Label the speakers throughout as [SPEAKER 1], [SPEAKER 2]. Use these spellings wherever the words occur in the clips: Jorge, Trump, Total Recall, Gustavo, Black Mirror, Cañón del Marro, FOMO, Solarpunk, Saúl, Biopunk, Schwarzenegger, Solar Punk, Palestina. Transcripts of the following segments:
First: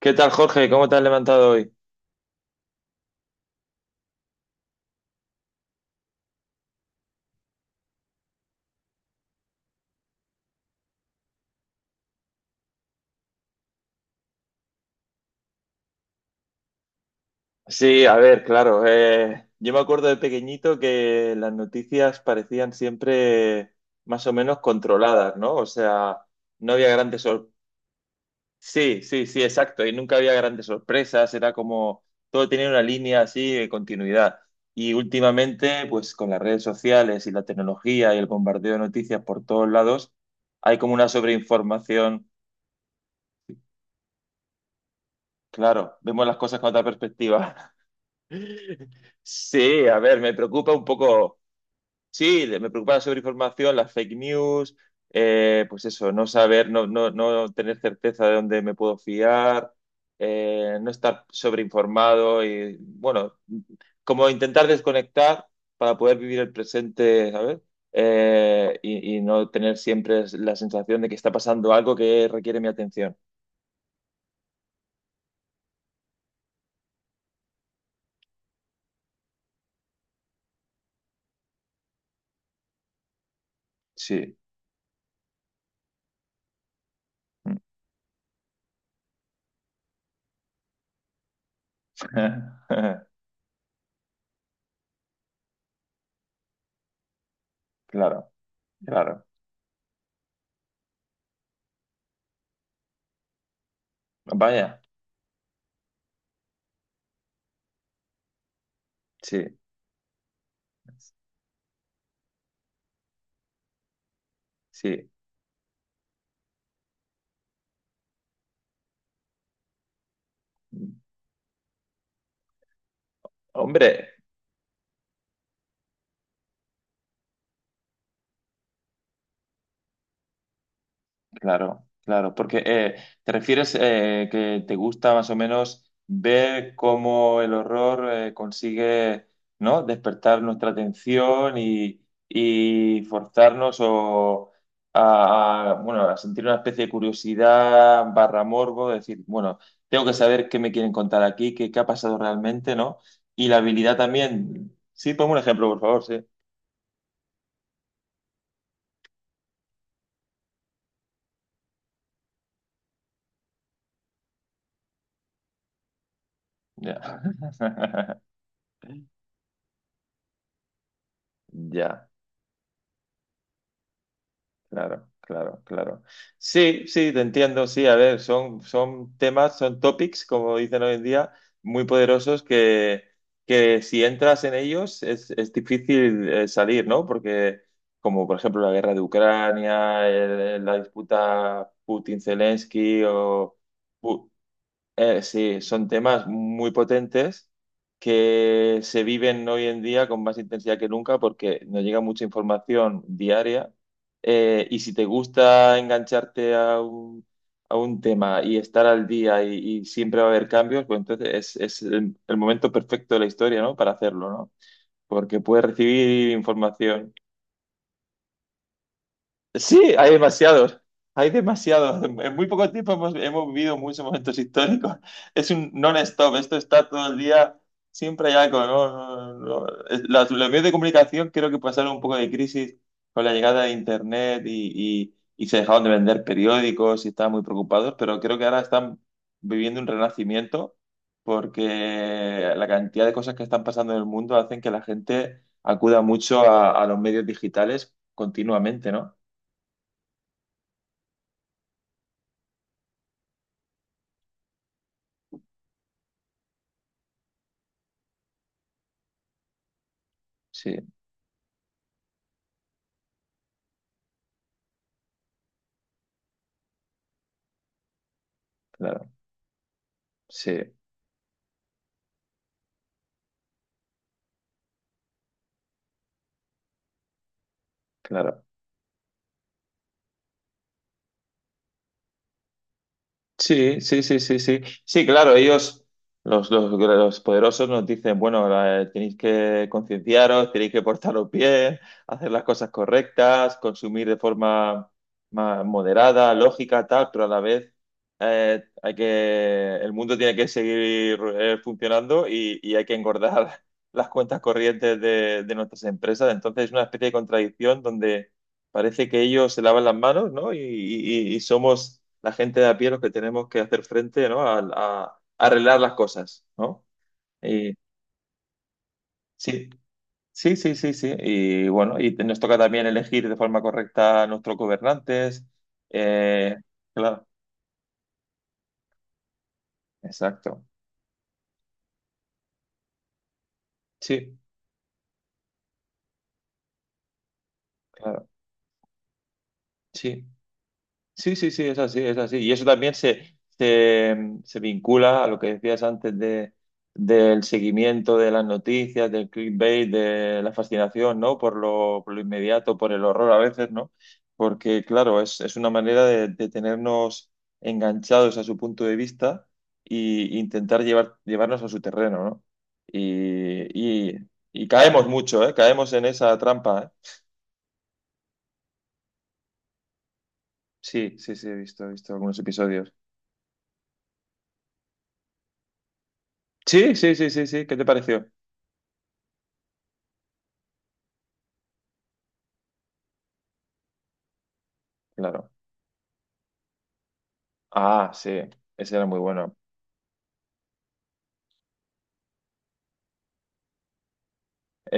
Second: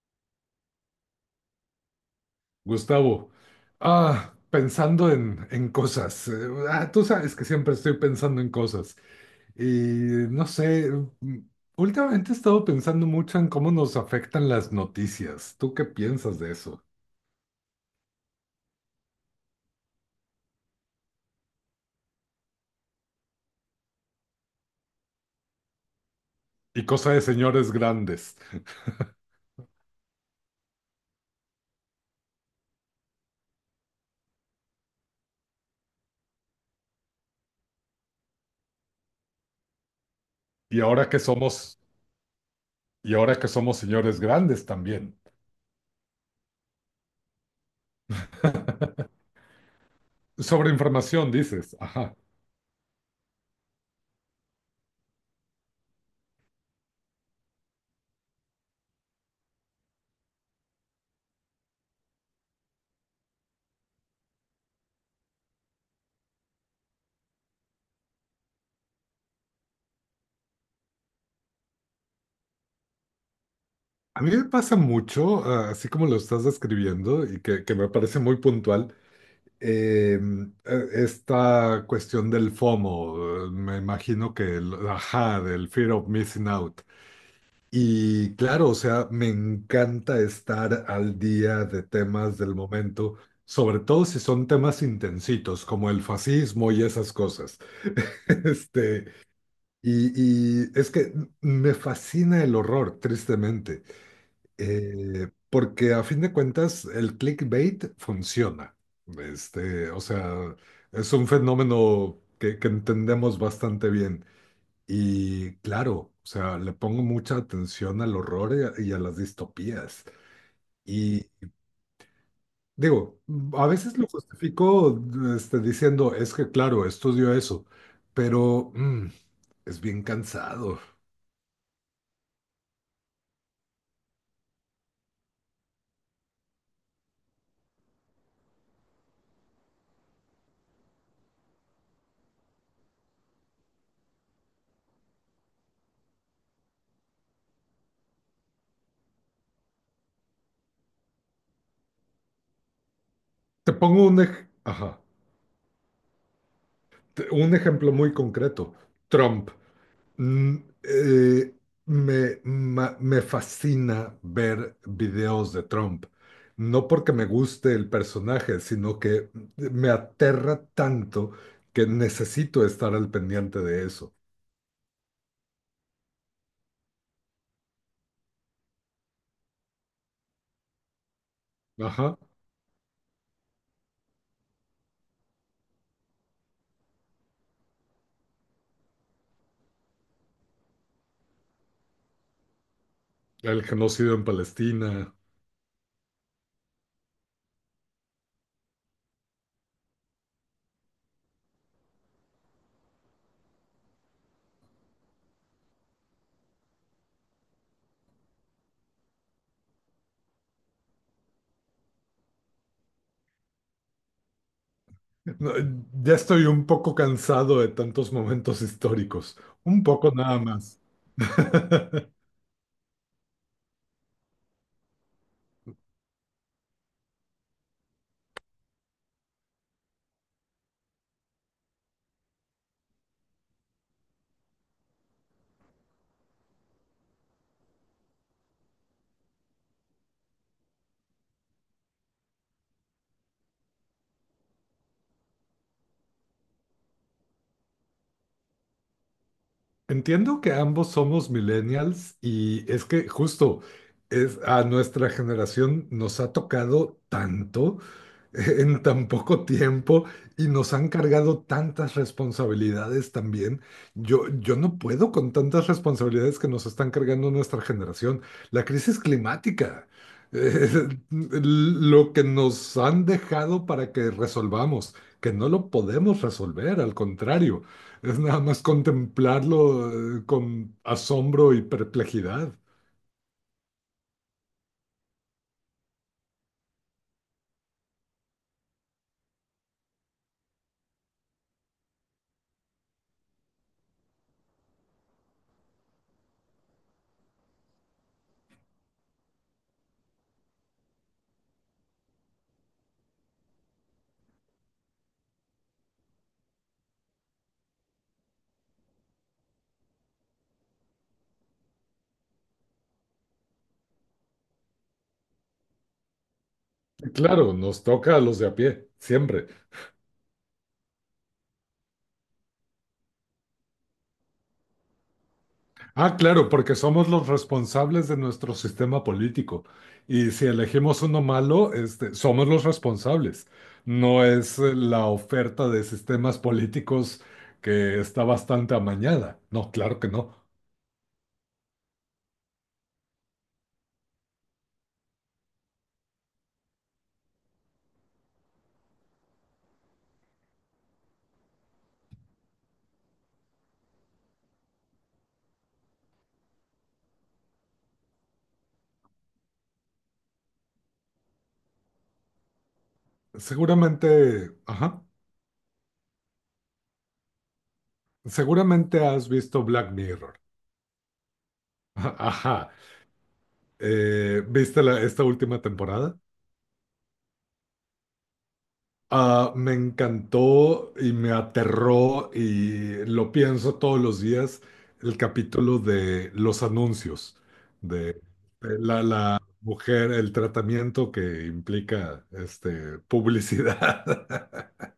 [SPEAKER 1] ¿Qué tal, Jorge? ¿Cómo te has levantado hoy?
[SPEAKER 2] Gustavo, pensando en cosas. Tú sabes que siempre estoy pensando en cosas. Y no sé, mm, últimamente he estado pensando mucho en cómo nos afectan las noticias. ¿Tú qué piensas de eso?
[SPEAKER 1] Sí, a ver, claro. Yo me acuerdo de pequeñito que las noticias parecían siempre más o menos controladas, ¿no? O sea, no
[SPEAKER 2] Y
[SPEAKER 1] había
[SPEAKER 2] cosa de
[SPEAKER 1] grandes sorpresas.
[SPEAKER 2] señores grandes.
[SPEAKER 1] Sí, sí, sí, exacto. Y nunca había grandes sorpresas. Era como todo tenía una línea así de continuidad. Y últimamente, pues con las redes sociales y la tecnología y el bombardeo de noticias por todos lados, hay
[SPEAKER 2] Y
[SPEAKER 1] como una
[SPEAKER 2] ahora que somos,
[SPEAKER 1] sobreinformación.
[SPEAKER 2] y ahora que somos señores grandes también.
[SPEAKER 1] Claro, vemos las cosas con otra perspectiva. Sí, a ver, me
[SPEAKER 2] Sobre
[SPEAKER 1] preocupa un
[SPEAKER 2] información,
[SPEAKER 1] poco,
[SPEAKER 2] dices. Ajá.
[SPEAKER 1] sí, me preocupa la sobreinformación, las fake news, pues eso, no saber, no tener certeza de dónde me puedo fiar, no estar sobreinformado y, bueno, como intentar desconectar para poder vivir el presente, ¿sabes? Y no tener siempre la sensación de que está pasando algo que requiere mi atención.
[SPEAKER 2] A mí me pasa mucho, así como lo estás describiendo y que me parece muy puntual. eh, Esta cuestión del FOMO, me imagino
[SPEAKER 1] Sí,
[SPEAKER 2] que, ajá, del fear of missing out. Y claro, o sea, me encanta estar al día de temas del momento, sobre todo si son temas intensitos, como el fascismo y esas cosas.
[SPEAKER 1] claro,
[SPEAKER 2] Este,
[SPEAKER 1] claro.
[SPEAKER 2] y es que me fascina el horror, tristemente.
[SPEAKER 1] Vaya,
[SPEAKER 2] Porque a fin de cuentas el clickbait funciona.
[SPEAKER 1] sí,
[SPEAKER 2] Este, o sea, es un fenómeno que entendemos bastante bien.
[SPEAKER 1] sí.
[SPEAKER 2] Y claro, o sea, le pongo mucha atención al horror y a las distopías. Y digo, a
[SPEAKER 1] Hombre,
[SPEAKER 2] veces lo justifico este, diciendo, es que claro, estudio eso, pero es bien cansado.
[SPEAKER 1] claro, claro, porque te refieres que te gusta más o menos ver cómo el horror consigue, ¿no? Despertar nuestra atención y forzarnos a, bueno, a sentir una especie de curiosidad barra morbo, de decir, bueno, tengo que saber qué me quieren contar aquí, qué, qué ha pasado realmente, ¿no? Y la
[SPEAKER 2] Te
[SPEAKER 1] habilidad
[SPEAKER 2] pongo
[SPEAKER 1] también.
[SPEAKER 2] ajá,
[SPEAKER 1] Sí, ponme un ejemplo, por favor, sí.
[SPEAKER 2] un ejemplo muy concreto. Trump. Mm, eh, Me, me fascina ver videos de Trump, no
[SPEAKER 1] Ya.
[SPEAKER 2] porque me guste el personaje, sino que me aterra tanto que
[SPEAKER 1] Ya.
[SPEAKER 2] necesito estar al pendiente de eso.
[SPEAKER 1] Claro, claro, claro. Sí, sí, te entiendo, sí, a ver, son, son temas, son topics, como dicen hoy en día, muy
[SPEAKER 2] Ajá,
[SPEAKER 1] poderosos que si entras en ellos es difícil salir, ¿no? Porque como por ejemplo la guerra de Ucrania, la disputa Putin-Zelensky o,
[SPEAKER 2] el genocidio en Palestina.
[SPEAKER 1] sí, son temas muy potentes que se viven hoy en día con más intensidad que nunca porque nos llega mucha información diaria. Y si te gusta engancharte a un tema y estar al día y siempre va a haber cambios, pues entonces es el momento perfecto de la historia, ¿no? Para hacerlo, ¿no? Porque
[SPEAKER 2] No,
[SPEAKER 1] puedes
[SPEAKER 2] ya
[SPEAKER 1] recibir
[SPEAKER 2] estoy un poco
[SPEAKER 1] información.
[SPEAKER 2] cansado de tantos momentos históricos, un
[SPEAKER 1] Sí,
[SPEAKER 2] poco
[SPEAKER 1] hay
[SPEAKER 2] nada
[SPEAKER 1] demasiados,
[SPEAKER 2] más.
[SPEAKER 1] hay demasiados. En muy poco tiempo hemos, hemos vivido muchos momentos históricos. Es un non-stop, esto está todo el día, siempre hay algo, ¿no? No, no, no. Los medios de comunicación creo que pasaron un poco de crisis con la llegada de Internet y, y se dejaron de vender periódicos y estaban muy preocupados, pero creo que ahora están viviendo un renacimiento porque la cantidad de cosas que están pasando en el mundo hacen que la gente acuda mucho a los medios digitales continuamente, ¿no?
[SPEAKER 2] Entiendo que ambos somos millennials y es que justo es, a nuestra generación nos ha tocado tanto. En tan poco tiempo y nos
[SPEAKER 1] Sí,
[SPEAKER 2] han cargado tantas responsabilidades también. Yo no puedo con tantas responsabilidades que nos están cargando nuestra generación. La crisis
[SPEAKER 1] claro,
[SPEAKER 2] climática,
[SPEAKER 1] sí,
[SPEAKER 2] lo que nos han dejado para que resolvamos, que no lo podemos resolver, al contrario, es nada
[SPEAKER 1] claro.
[SPEAKER 2] más contemplarlo, con asombro y perplejidad.
[SPEAKER 1] Sí, sí, sí, sí, sí. Sí, claro, ellos, los poderosos nos dicen, bueno, tenéis que concienciaros, tenéis que portaros bien, hacer las cosas correctas, consumir de forma más moderada, lógica, tal, pero a la vez hay que, el mundo tiene que seguir funcionando y hay que engordar las cuentas corrientes de nuestras empresas. Entonces es una especie de contradicción donde parece que ellos se lavan las manos, ¿no? Y somos la gente de a pie los que tenemos que hacer frente, ¿no? A arreglar las cosas, ¿no?
[SPEAKER 2] Claro,
[SPEAKER 1] Y
[SPEAKER 2] nos toca a los de a pie, siempre.
[SPEAKER 1] sí, sí, sí, sí, sí. Y bueno, y nos toca también elegir de forma correcta a nuestros gobernantes.
[SPEAKER 2] Claro,
[SPEAKER 1] Eh,
[SPEAKER 2] porque somos los
[SPEAKER 1] claro,
[SPEAKER 2] responsables de nuestro sistema político. Y si
[SPEAKER 1] exacto.
[SPEAKER 2] elegimos uno malo, este, somos los responsables. No
[SPEAKER 1] Sí,
[SPEAKER 2] es la oferta de sistemas políticos que está
[SPEAKER 1] claro,
[SPEAKER 2] bastante amañada. No, claro que
[SPEAKER 1] sí.
[SPEAKER 2] no.
[SPEAKER 1] Sí, sí, sí, es así, es así. Y eso también se vincula a lo que decías antes de, del seguimiento de las noticias, del clickbait, de la fascinación, ¿no? Por lo inmediato, por el horror a veces, ¿no? Porque, claro, es una manera de tenernos enganchados a su punto de vista e intentar llevar, llevarnos a su terreno, ¿no? Y, y,
[SPEAKER 2] Seguramente,
[SPEAKER 1] y
[SPEAKER 2] ajá,
[SPEAKER 1] caemos mucho, ¿eh? Caemos en esa trampa, ¿eh?
[SPEAKER 2] seguramente has visto Black Mirror.
[SPEAKER 1] Sí, sí, sí, he visto algunos
[SPEAKER 2] Ajá.
[SPEAKER 1] episodios.
[SPEAKER 2] ¿Viste esta última temporada?
[SPEAKER 1] Sí, sí, sí, sí, sí. ¿Qué te pareció?
[SPEAKER 2] Ah, me encantó y me aterró y lo pienso todos los días, el
[SPEAKER 1] Claro.
[SPEAKER 2] capítulo de los anuncios,
[SPEAKER 1] Ah,
[SPEAKER 2] de
[SPEAKER 1] sí. Ese
[SPEAKER 2] la,
[SPEAKER 1] era muy
[SPEAKER 2] la
[SPEAKER 1] bueno.
[SPEAKER 2] mujer, el tratamiento que implica este, publicidad.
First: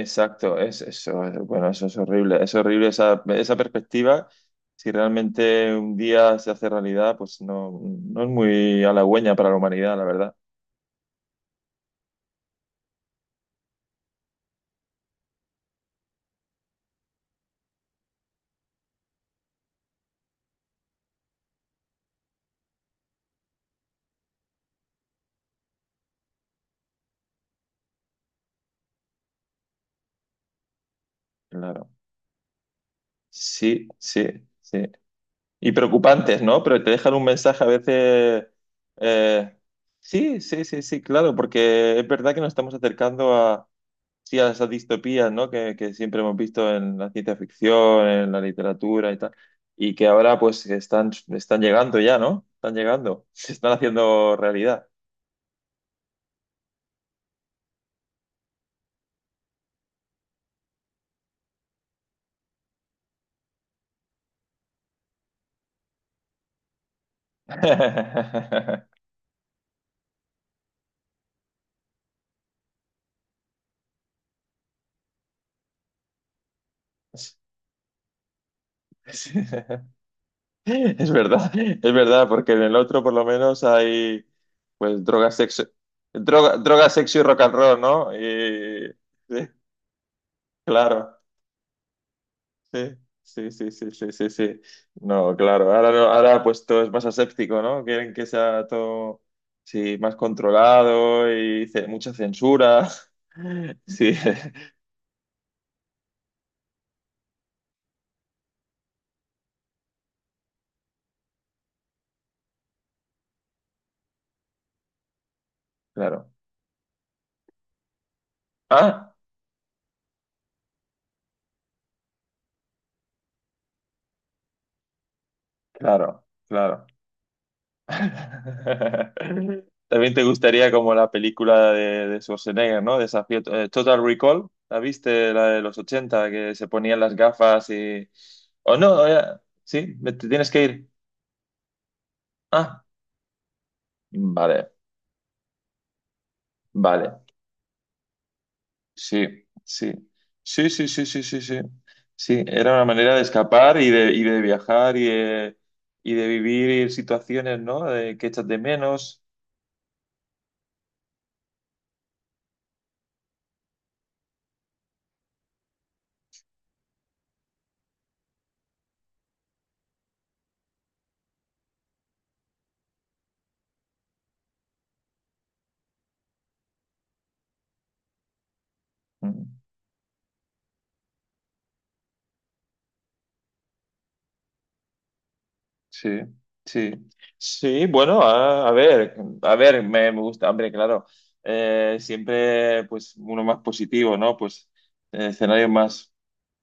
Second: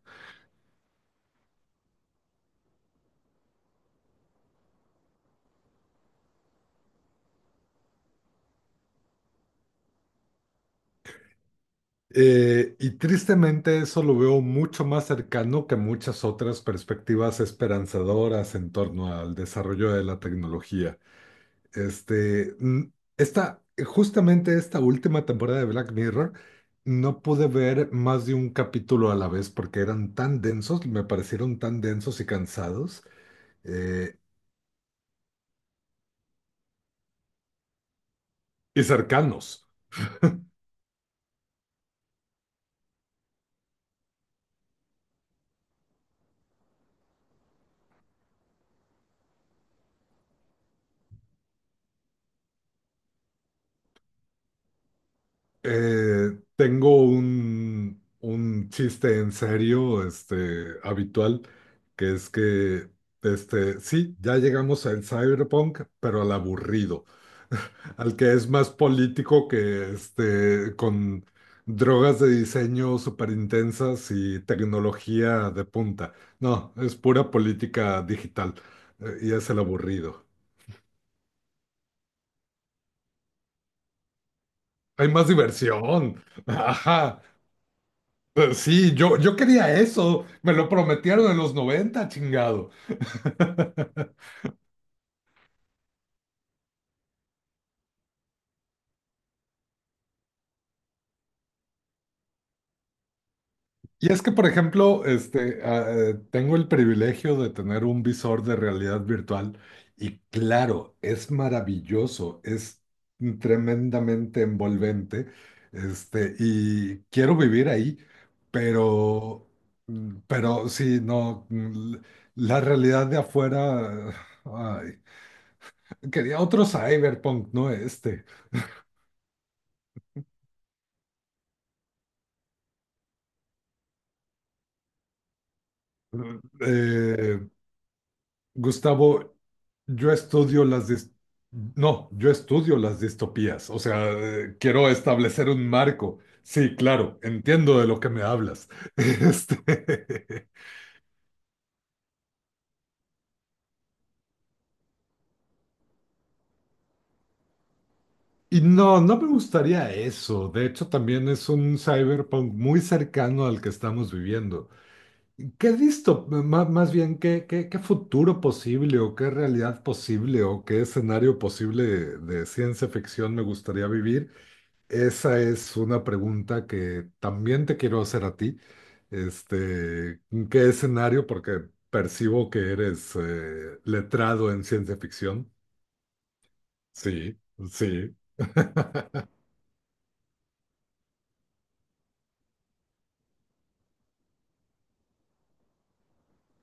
[SPEAKER 1] Bueno, eso es horrible. Es horrible esa, esa perspectiva. Si realmente un día se hace realidad, pues no, no es muy halagüeña para la humanidad, la verdad.
[SPEAKER 2] Y tristemente eso lo veo mucho más cercano que muchas otras perspectivas esperanzadoras en torno al desarrollo de la tecnología. Este, esta, justamente esta última temporada de Black Mirror, no pude ver más de un capítulo a la vez porque eran tan densos, me parecieron tan
[SPEAKER 1] Claro.
[SPEAKER 2] densos y cansados
[SPEAKER 1] Sí,
[SPEAKER 2] eh,
[SPEAKER 1] sí, sí. Y preocupantes, ¿no? Pero te dejan un mensaje a veces.
[SPEAKER 2] y
[SPEAKER 1] eh,
[SPEAKER 2] cercanos.
[SPEAKER 1] sí, sí, sí, sí, claro, porque es verdad que nos estamos acercando sí, a esas distopías, ¿no? Que siempre hemos visto en la ciencia ficción, en la literatura y tal, y que ahora pues están, están llegando ya, ¿no? Están llegando, se están haciendo realidad.
[SPEAKER 2] Tengo un chiste en serio, este, habitual, que es que, este, sí, ya llegamos al cyberpunk, pero al aburrido, al que es más político que, este, con drogas de diseño súper intensas y tecnología de punta. No, es pura política digital, y es el aburrido.
[SPEAKER 1] Es verdad, porque en el otro por lo menos hay pues
[SPEAKER 2] Hay más
[SPEAKER 1] droga, sexo,
[SPEAKER 2] diversión.
[SPEAKER 1] droga, sexo
[SPEAKER 2] Ajá.
[SPEAKER 1] y rock and roll, ¿no? Y,
[SPEAKER 2] Sí, yo
[SPEAKER 1] sí,
[SPEAKER 2] quería eso, me lo
[SPEAKER 1] claro.
[SPEAKER 2] prometieron en los noventa, chingado.
[SPEAKER 1] Sí, sí, sí, sí, sí, sí, sí. No, claro. Ahora, no- ahora pues todo es más aséptico, ¿no? Quieren que sea todo sí, más controlado y mucha censura. Sí,
[SPEAKER 2] Y es que, por ejemplo, tengo el privilegio de tener un visor de realidad virtual y claro, es maravilloso, es tremendamente envolvente,
[SPEAKER 1] claro.
[SPEAKER 2] este, y quiero vivir ahí,
[SPEAKER 1] Ah,
[SPEAKER 2] pero, pero sí, no, la realidad de afuera, ay,
[SPEAKER 1] claro,
[SPEAKER 2] quería otro
[SPEAKER 1] claro.
[SPEAKER 2] cyberpunk, no este.
[SPEAKER 1] También te gustaría como la película de Schwarzenegger, ¿no? Desafío, Total Recall. ¿La viste? La de los 80 que se ponían las
[SPEAKER 2] Eh,
[SPEAKER 1] gafas y... O no,
[SPEAKER 2] Gustavo,
[SPEAKER 1] sí,
[SPEAKER 2] yo
[SPEAKER 1] te tienes que
[SPEAKER 2] estudio
[SPEAKER 1] ir.
[SPEAKER 2] las dis- No, yo estudio
[SPEAKER 1] Ah,
[SPEAKER 2] las distopías, o sea,
[SPEAKER 1] vale.
[SPEAKER 2] quiero establecer un marco. Sí, claro,
[SPEAKER 1] Vale.
[SPEAKER 2] entiendo de lo que me hablas.
[SPEAKER 1] Sí, sí,
[SPEAKER 2] Este,
[SPEAKER 1] sí, sí, sí, sí, sí, sí. Sí, era una manera de escapar y de viajar y de vivir situaciones, ¿no? De que echas de
[SPEAKER 2] y no, no
[SPEAKER 1] menos.
[SPEAKER 2] me gustaría eso. De hecho, también es un cyberpunk muy cercano al que estamos viviendo. Más bien, ¿qué futuro posible o qué realidad posible o qué escenario posible de ciencia ficción me gustaría vivir? Esa es una pregunta que también te quiero hacer a ti.
[SPEAKER 1] Mm.
[SPEAKER 2] Este, ¿qué escenario? Porque percibo que eres letrado en ciencia ficción.
[SPEAKER 1] Sí, sí,
[SPEAKER 2] Sí,
[SPEAKER 1] sí,
[SPEAKER 2] sí.
[SPEAKER 1] bueno, a ver, me gusta, hombre, claro, siempre, pues, uno más positivo, ¿no? Pues, escenarios más,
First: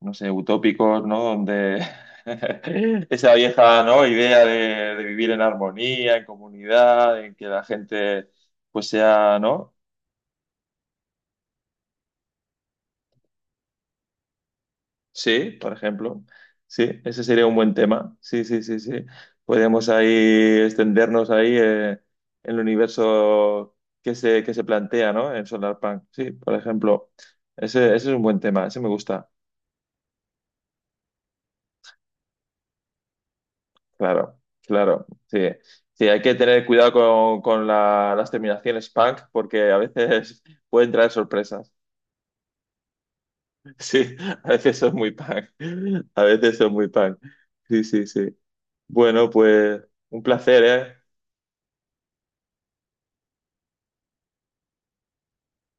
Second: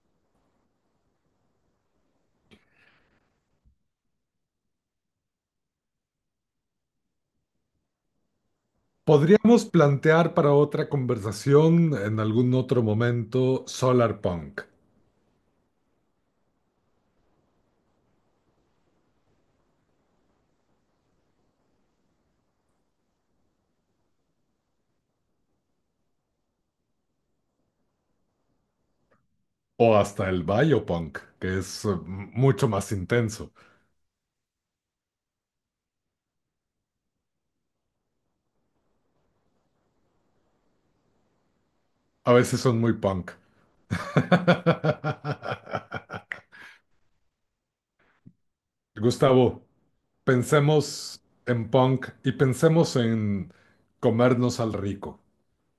[SPEAKER 1] no sé, utópicos, ¿no? Donde esa vieja, ¿no? Idea de vivir en armonía, en comunidad, en que la gente, pues, sea,
[SPEAKER 2] Podríamos
[SPEAKER 1] ¿no?
[SPEAKER 2] plantear para otra conversación en algún otro momento Solar Punk
[SPEAKER 1] Sí, por ejemplo. Sí, ese sería un buen tema. Sí, sí, sí, sí. Podemos ahí extendernos ahí en el universo que se plantea, ¿no? En Solarpunk. Sí, por ejemplo. Ese es un buen tema. Ese me gusta.
[SPEAKER 2] o hasta el Biopunk, que es mucho más intenso.
[SPEAKER 1] Claro, claro. Sí, sí, hay que tener cuidado con las terminaciones punk porque a veces pueden traer sorpresas.
[SPEAKER 2] A veces son muy punk.
[SPEAKER 1] Sí, a veces son muy punk. A veces son muy punk. Sí, sí, sí. Bueno,
[SPEAKER 2] Gustavo.
[SPEAKER 1] pues un placer, ¿eh?
[SPEAKER 2] Pensemos en punk y pensemos en comernos al rico.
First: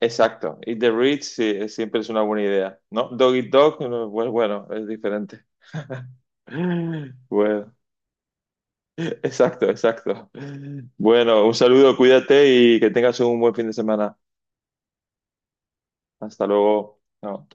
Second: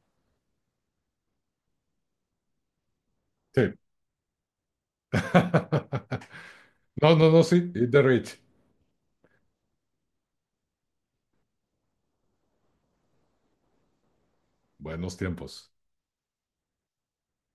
[SPEAKER 1] Exacto. Eat the Rich sí, siempre es una buena idea, ¿no? Dog Eat
[SPEAKER 2] Sí.
[SPEAKER 1] Dog, no, pues bueno, es diferente.
[SPEAKER 2] No, no, no, sí.
[SPEAKER 1] Bueno,
[SPEAKER 2] Eat the rich.
[SPEAKER 1] exacto, exacto. Bueno, un saludo, cuídate y que tengas un buen fin de semana.
[SPEAKER 2] Buenos tiempos.
[SPEAKER 1] Hasta luego. Chao.